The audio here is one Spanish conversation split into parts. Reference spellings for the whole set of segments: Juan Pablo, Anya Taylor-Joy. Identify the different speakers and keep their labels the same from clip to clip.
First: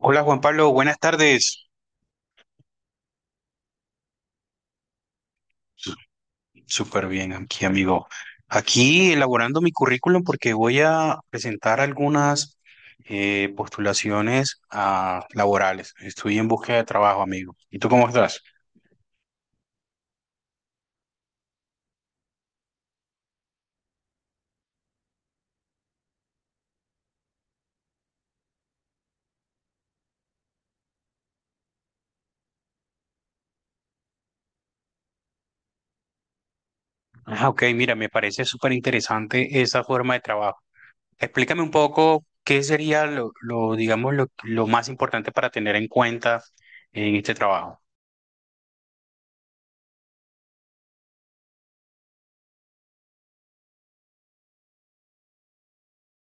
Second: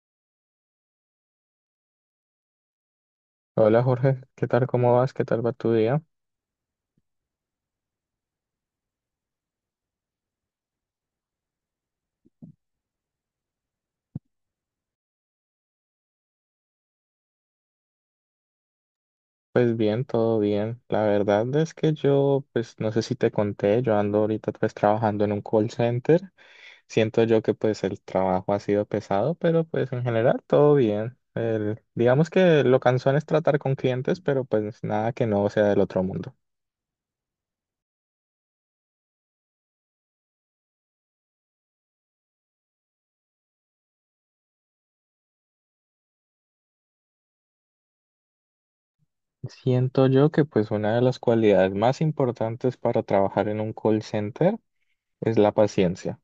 Speaker 1: Hola Juan Pablo, buenas tardes.
Speaker 2: Hola Jorge, ¿qué tal? ¿Cómo vas? ¿Qué tal va tu
Speaker 1: Su-
Speaker 2: día?
Speaker 1: Súper bien aquí, amigo. Aquí elaborando mi currículum porque voy a presentar algunas postulaciones laborales. Estoy en búsqueda de trabajo, amigo. ¿Y tú cómo estás?
Speaker 2: Pues bien, todo bien. La verdad es que yo, pues no sé si te conté, yo ando ahorita pues trabajando en un call center. Siento yo que pues el trabajo ha sido pesado, pero pues en general todo bien. Digamos que lo cansón es tratar con clientes, pero pues nada que no sea del otro mundo.
Speaker 1: Ah, ok, mira, me parece súper interesante esa forma de trabajo. Explícame un poco qué sería lo, digamos, lo más importante para tener en cuenta en este trabajo.
Speaker 2: Siento yo que pues una de las cualidades más importantes para trabajar en un call center es la paciencia.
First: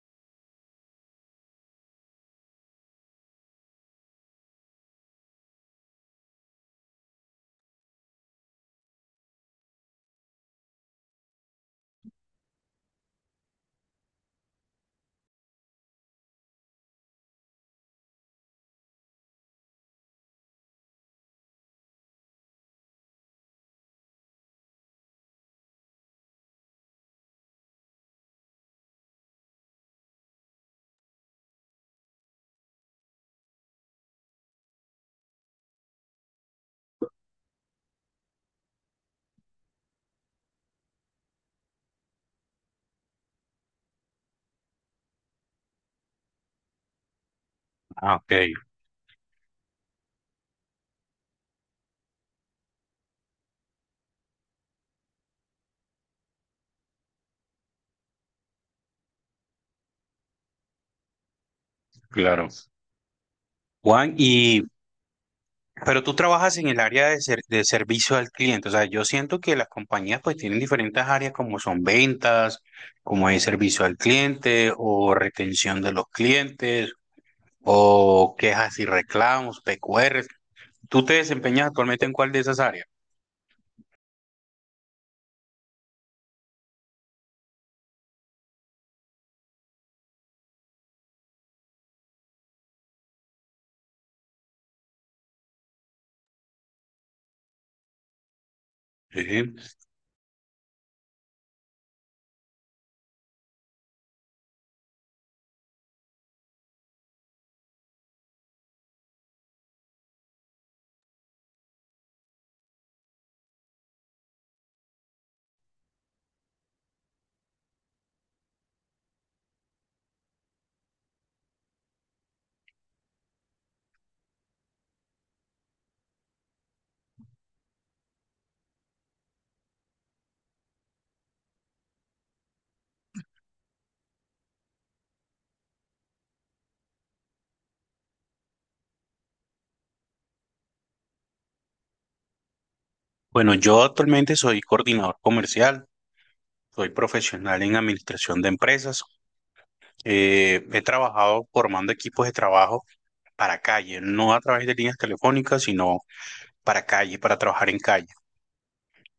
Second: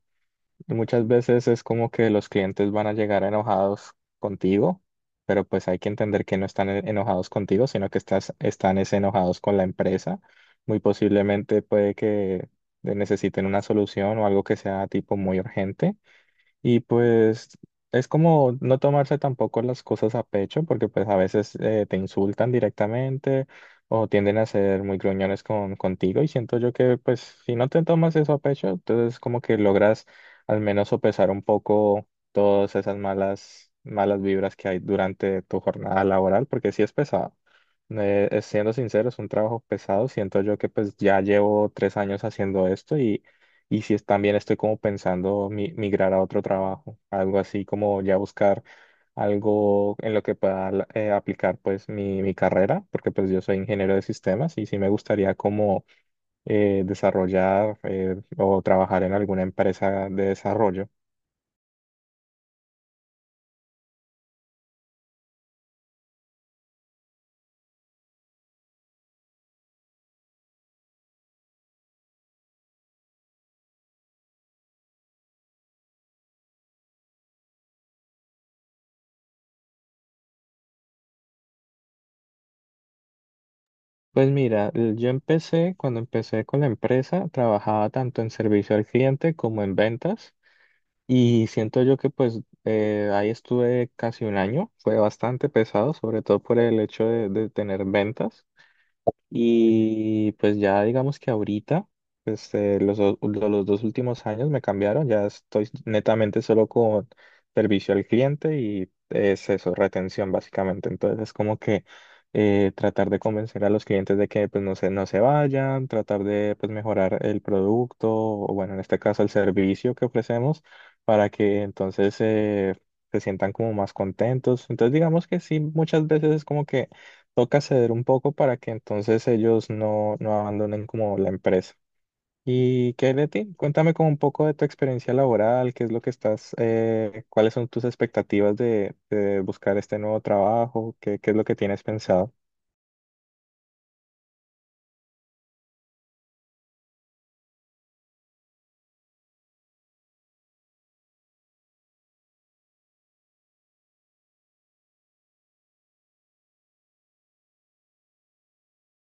Speaker 2: Y muchas veces es como que los clientes van a llegar enojados contigo, pero pues hay que entender que no están enojados contigo, sino que están es enojados con la empresa. Muy posiblemente puede que necesiten una solución o algo que sea tipo muy urgente. Y pues es como no tomarse tampoco las cosas a pecho, porque pues a veces te insultan directamente o tienden a ser muy gruñones contigo, y siento yo que pues si no te tomas eso a pecho, entonces como que logras al menos sopesar un poco todas esas malas vibras que hay durante tu jornada laboral, porque sí es pesado. Siendo sincero, es un trabajo pesado. Siento yo que pues ya llevo tres años haciendo esto, y si es- también estoy como pensando migrar a otro trabajo, algo así como
Speaker 1: Ah,
Speaker 2: ya
Speaker 1: ok,
Speaker 2: buscar algo en lo que pueda aplicar pues mi carrera, porque pues yo soy ingeniero de sistemas y sí me gustaría como desarrollar o trabajar en alguna empresa de desarrollo.
Speaker 1: claro. Juan, pero tú trabajas en el área de, de servicio al cliente. O sea, yo siento que las compañías pues tienen diferentes áreas como son ventas, como es servicio al cliente o retención de los clientes o quejas y reclamos, PQRs. ¿Tú te desempeñas actualmente en cuál de esas áreas?
Speaker 2: Pues mira, yo empecé, cuando empecé con la empresa, trabajaba tanto en servicio al cliente como en ventas. Y siento yo que pues ahí estuve casi un año, fue bastante pesado, sobre todo por el hecho de tener ventas.
Speaker 1: Sí.
Speaker 2: Y pues ya digamos que ahorita, pues los dos últimos años me cambiaron, ya estoy netamente solo con servicio al cliente y es eso, retención básicamente. Entonces es como que tratar de convencer a los clientes de que pues no se vayan, tratar de pues mejorar el producto o bueno, en este caso el servicio que ofrecemos para que entonces se sientan como más contentos. Entonces digamos que sí, muchas veces es como que toca ceder un poco para que entonces ellos no abandonen como la empresa. ¿Y qué hay de ti? Cuéntame como un poco de tu experiencia laboral, qué es lo que estás, cuáles son tus expectativas de buscar este nuevo trabajo, qué es lo que tienes pensado.
Speaker 1: Bueno, yo actualmente soy coordinador comercial, soy profesional en administración de empresas. He trabajado formando equipos de trabajo para calle, no a través de líneas telefónicas, sino para calle, para trabajar en calle,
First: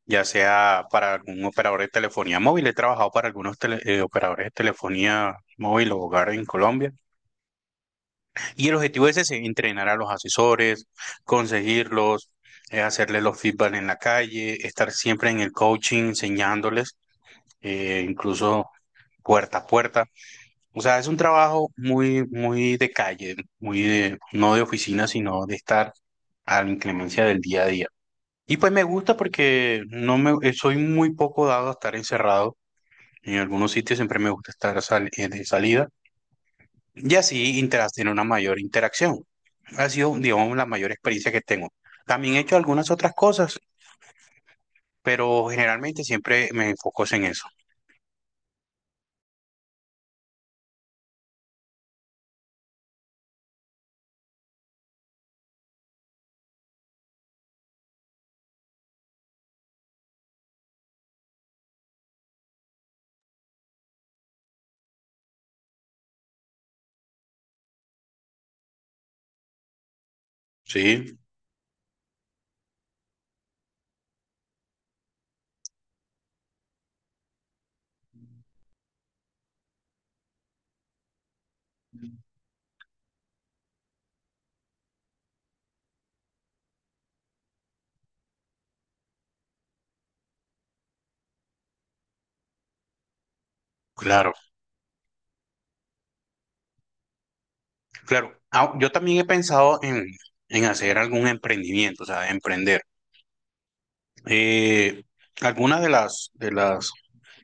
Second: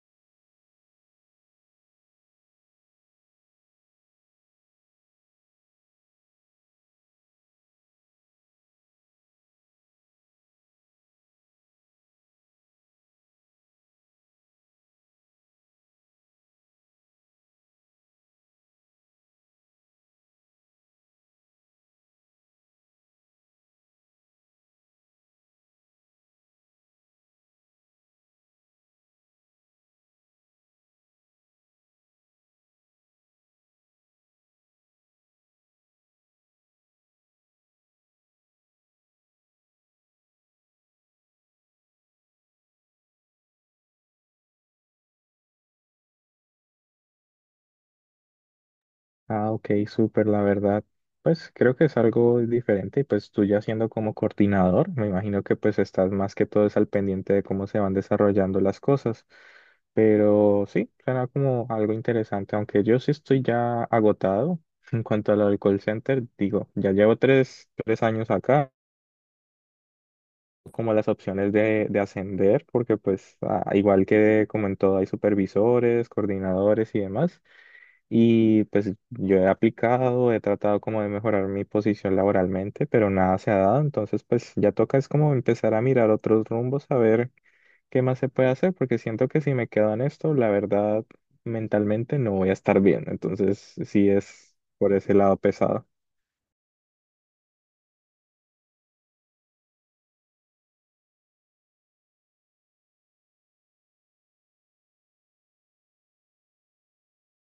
Speaker 1: ya sea para algún operador de telefonía móvil. He trabajado para algunos operadores de telefonía móvil o hogar en Colombia. Y el objetivo es ese: entrenar a los asesores, conseguirlos, hacerles los feedback en la calle, estar siempre en el coaching, enseñándoles, incluso puerta a puerta. O sea, es un trabajo muy de calle, muy de, no de oficina, sino de estar a la inclemencia del día a día. Y pues me gusta porque no me, soy muy poco dado a estar encerrado. En algunos sitios siempre me gusta estar de salida y así tener una mayor interacción. Ha sido, digamos, la mayor experiencia que tengo. También he hecho algunas otras cosas, pero generalmente siempre me enfoco en eso.
Speaker 2: Ah, ok, súper, la verdad. Pues creo que es algo diferente, y pues tú ya siendo como coordinador, me imagino que pues estás más que todo es al pendiente de cómo se van desarrollando las cosas. Pero sí, suena como algo interesante, aunque yo sí estoy ya agotado en cuanto al alcohol center, digo, ya llevo tres años acá, como las
Speaker 1: Sí,
Speaker 2: opciones de ascender, porque pues igual que como en todo hay supervisores, coordinadores y demás. Y pues yo he aplicado, he tratado como de mejorar mi posición laboralmente, pero nada se ha dado. Entonces pues ya toca es como empezar a mirar otros rumbos, a ver qué más se puede hacer, porque siento que si me quedo en esto, la verdad, mentalmente no voy a estar bien. Entonces sí
Speaker 1: claro,
Speaker 2: es por ese lado pesado.
Speaker 1: claro. Ah, yo también he pensado en hacer algún emprendimiento, o sea, emprender. Eh, algunas de las,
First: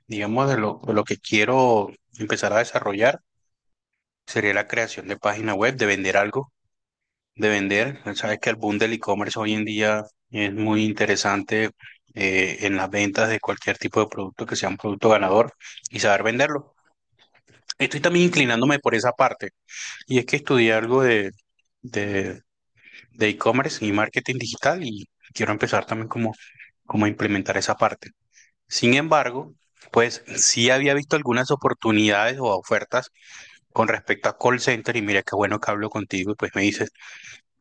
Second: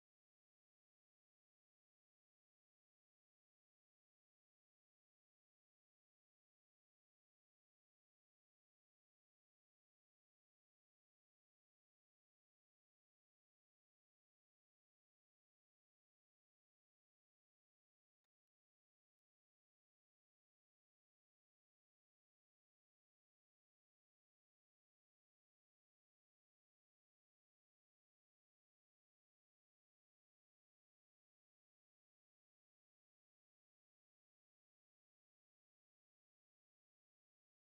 Speaker 1: digamos, de lo que quiero empezar a desarrollar sería la creación de página web, de vender algo, de vender. Sabes que el boom del e-commerce hoy en día es muy interesante en las ventas de cualquier tipo de producto que sea un producto ganador y saber venderlo. Estoy también inclinándome por esa parte y es que estudié algo de, de e-commerce y marketing digital y quiero empezar también como a implementar esa parte. Sin embargo, pues sí había visto algunas oportunidades o ofertas con respecto a call center y mira qué bueno que hablo contigo y pues me dices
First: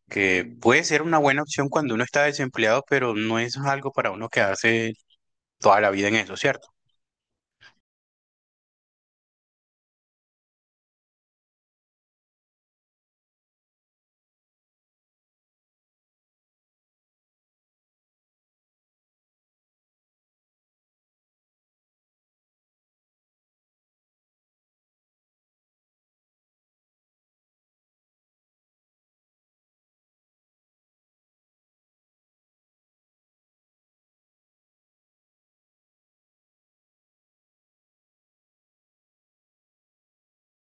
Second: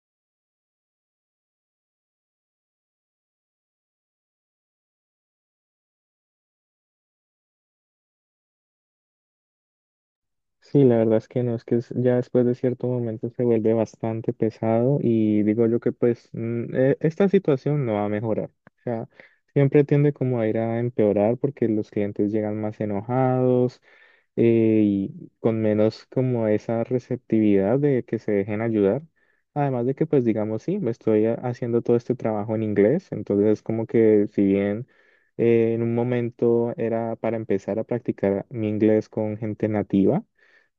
Speaker 1: que puede ser una buena opción cuando uno está desempleado, pero no es algo para uno quedarse toda la vida en eso, ¿cierto?
Speaker 2: Sí, la verdad es que no, es que ya después de cierto momento se vuelve bastante pesado, y digo yo que pues esta situación no va a mejorar. O sea, siempre tiende como a ir a empeorar porque los clientes llegan más enojados, y con menos como esa receptividad de que se dejen ayudar. Además de que pues digamos, sí, me estoy haciendo todo este trabajo en inglés, entonces es como que si bien en un momento era para empezar a practicar mi inglés con gente nativa,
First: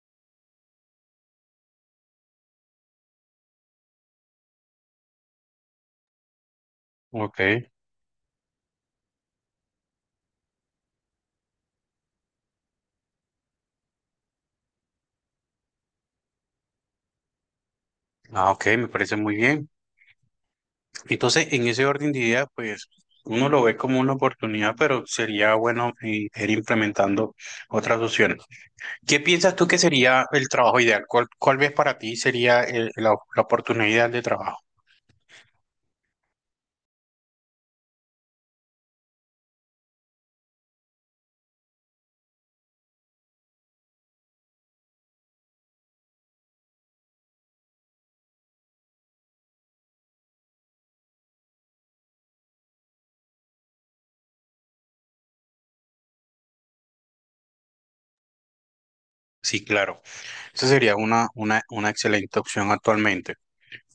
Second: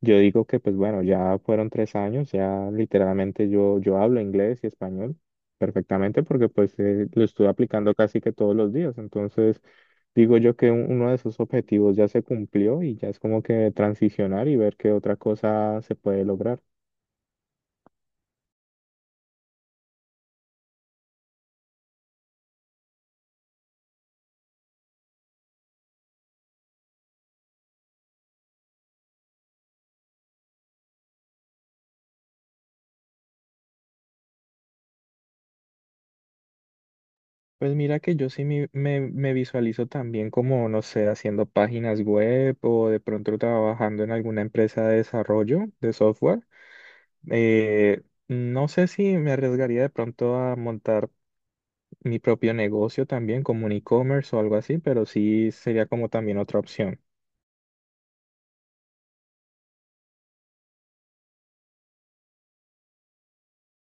Speaker 2: yo digo que pues bueno, ya fueron tres años, ya literalmente yo hablo inglés y español perfectamente porque pues lo
Speaker 1: Ok.
Speaker 2: estuve aplicando casi que todos los días. Entonces, digo yo que uno de sus objetivos ya se cumplió y ya es como que transicionar y ver qué otra cosa se puede lograr.
Speaker 1: Ah, ok, me parece muy bien. Entonces, en ese orden de ideas, pues uno lo ve como una oportunidad, pero sería bueno ir implementando otras opciones. ¿Qué piensas tú que sería el trabajo ideal? ¿Cuál ves para ti sería la oportunidad ideal de trabajo?
Speaker 2: Pues mira que yo sí me visualizo también como, no sé, haciendo páginas web o de pronto trabajando en alguna empresa de desarrollo de software. Eh, no sé si me arriesgaría de pronto a montar mi propio negocio también, como un e-commerce o algo así, pero sí sería como también otra opción.
Speaker 1: Sí, claro. Esa sería una excelente opción actualmente.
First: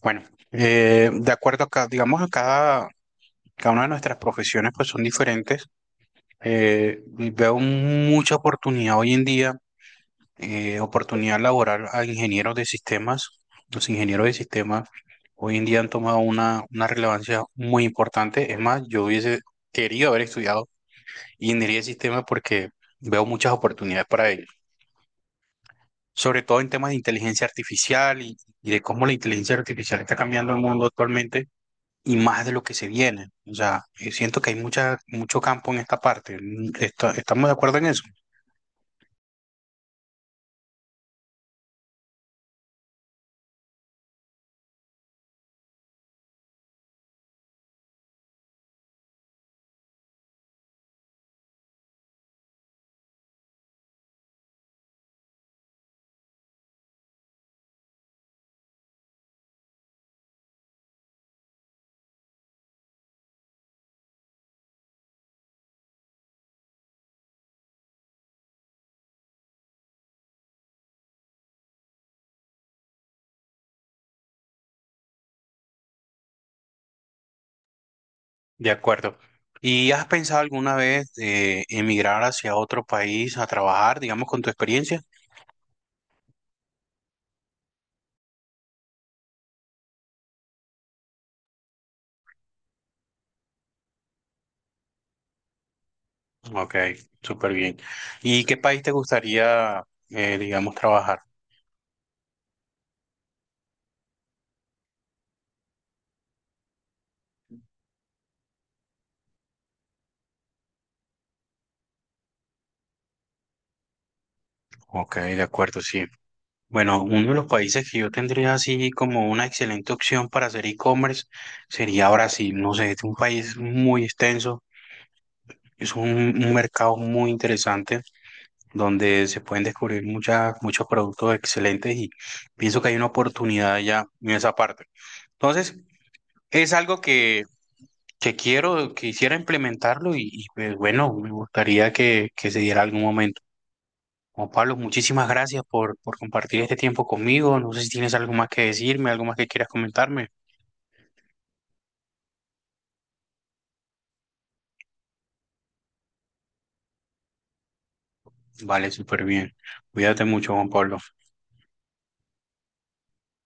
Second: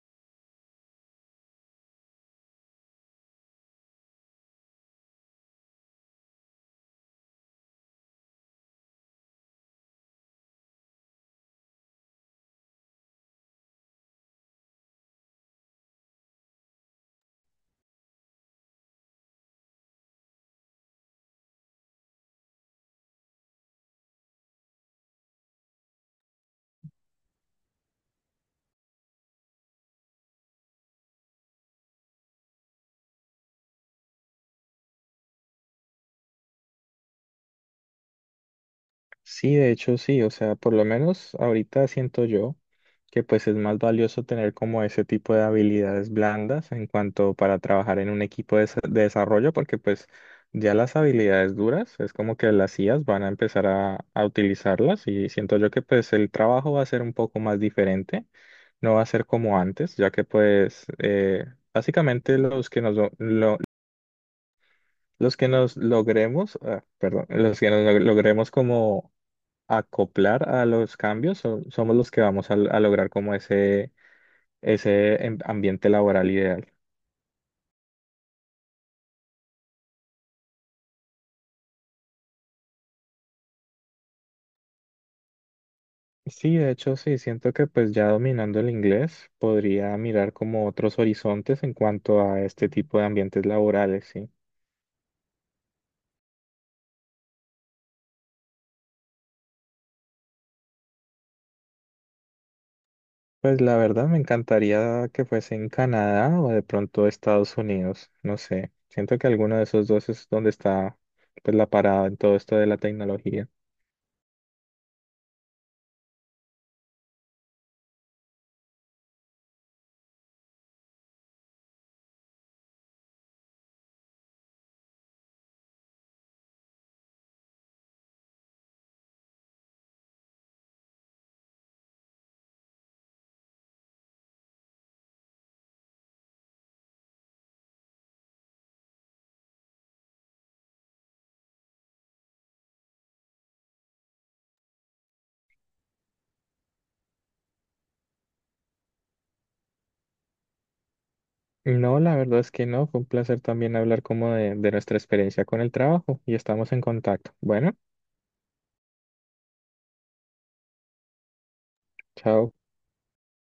Speaker 1: Bueno, de acuerdo a cada, digamos, a cada, cada una de nuestras profesiones pues son diferentes. Y veo mucha oportunidad hoy en día, oportunidad laboral a ingenieros de sistemas. Los ingenieros de sistemas hoy en día han tomado una relevancia muy importante. Es más, yo hubiese querido haber estudiado ingeniería de sistemas porque veo muchas oportunidades para ellos. Sobre todo en temas de inteligencia artificial y de cómo la inteligencia artificial está cambiando el mundo actualmente y más de lo que se viene. O sea, siento que hay mucho campo en esta parte. ¿Estamos de acuerdo en eso?
Speaker 2: Sí, de hecho sí, o sea, por lo menos ahorita siento yo que pues es más valioso tener como ese tipo de habilidades blandas en cuanto para trabajar en un equipo de desarrollo, porque pues ya las habilidades duras es como que las IAs van a empezar a utilizarlas, y siento yo que pues el trabajo va a ser un poco más diferente, no va a ser como antes, ya que pues... Básicamente los que nos, Los que nos logremos, perdón, los que nos logremos como acoplar a los cambios, somos los que vamos a lograr como ese ambiente laboral ideal.
Speaker 1: De acuerdo. ¿Y has pensado alguna vez emigrar hacia otro país a trabajar, digamos, con tu experiencia?
Speaker 2: Sí, de hecho, sí, siento que pues ya dominando el inglés podría mirar como otros horizontes en cuanto a este tipo de ambientes laborales, sí.
Speaker 1: Ok, súper bien. ¿Y qué país te gustaría, digamos, trabajar?
Speaker 2: Pues la verdad me encantaría que fuese en Canadá o de pronto Estados Unidos, no sé. Siento que alguno de esos dos es donde está pues la parada en todo esto de la tecnología.
Speaker 1: Ok, de acuerdo, sí. Bueno, uno de los países que yo tendría así como una excelente opción para hacer e-commerce sería Brasil. No sé, es un país muy extenso, es un mercado muy interesante donde se pueden descubrir muchos productos excelentes y pienso que hay una oportunidad ya en esa parte. Entonces, es algo que quiero, quisiera implementarlo pues bueno, me gustaría que se diera algún momento. Juan Pablo, muchísimas gracias por compartir este tiempo conmigo. No sé si tienes algo más que decirme, algo más que quieras comentarme.
Speaker 2: No, la verdad es que no. Fue un placer también hablar como de nuestra experiencia con el trabajo y estamos en contacto. Bueno,
Speaker 1: Vale, súper bien. Cuídate mucho, Juan Pablo.
Speaker 2: chao.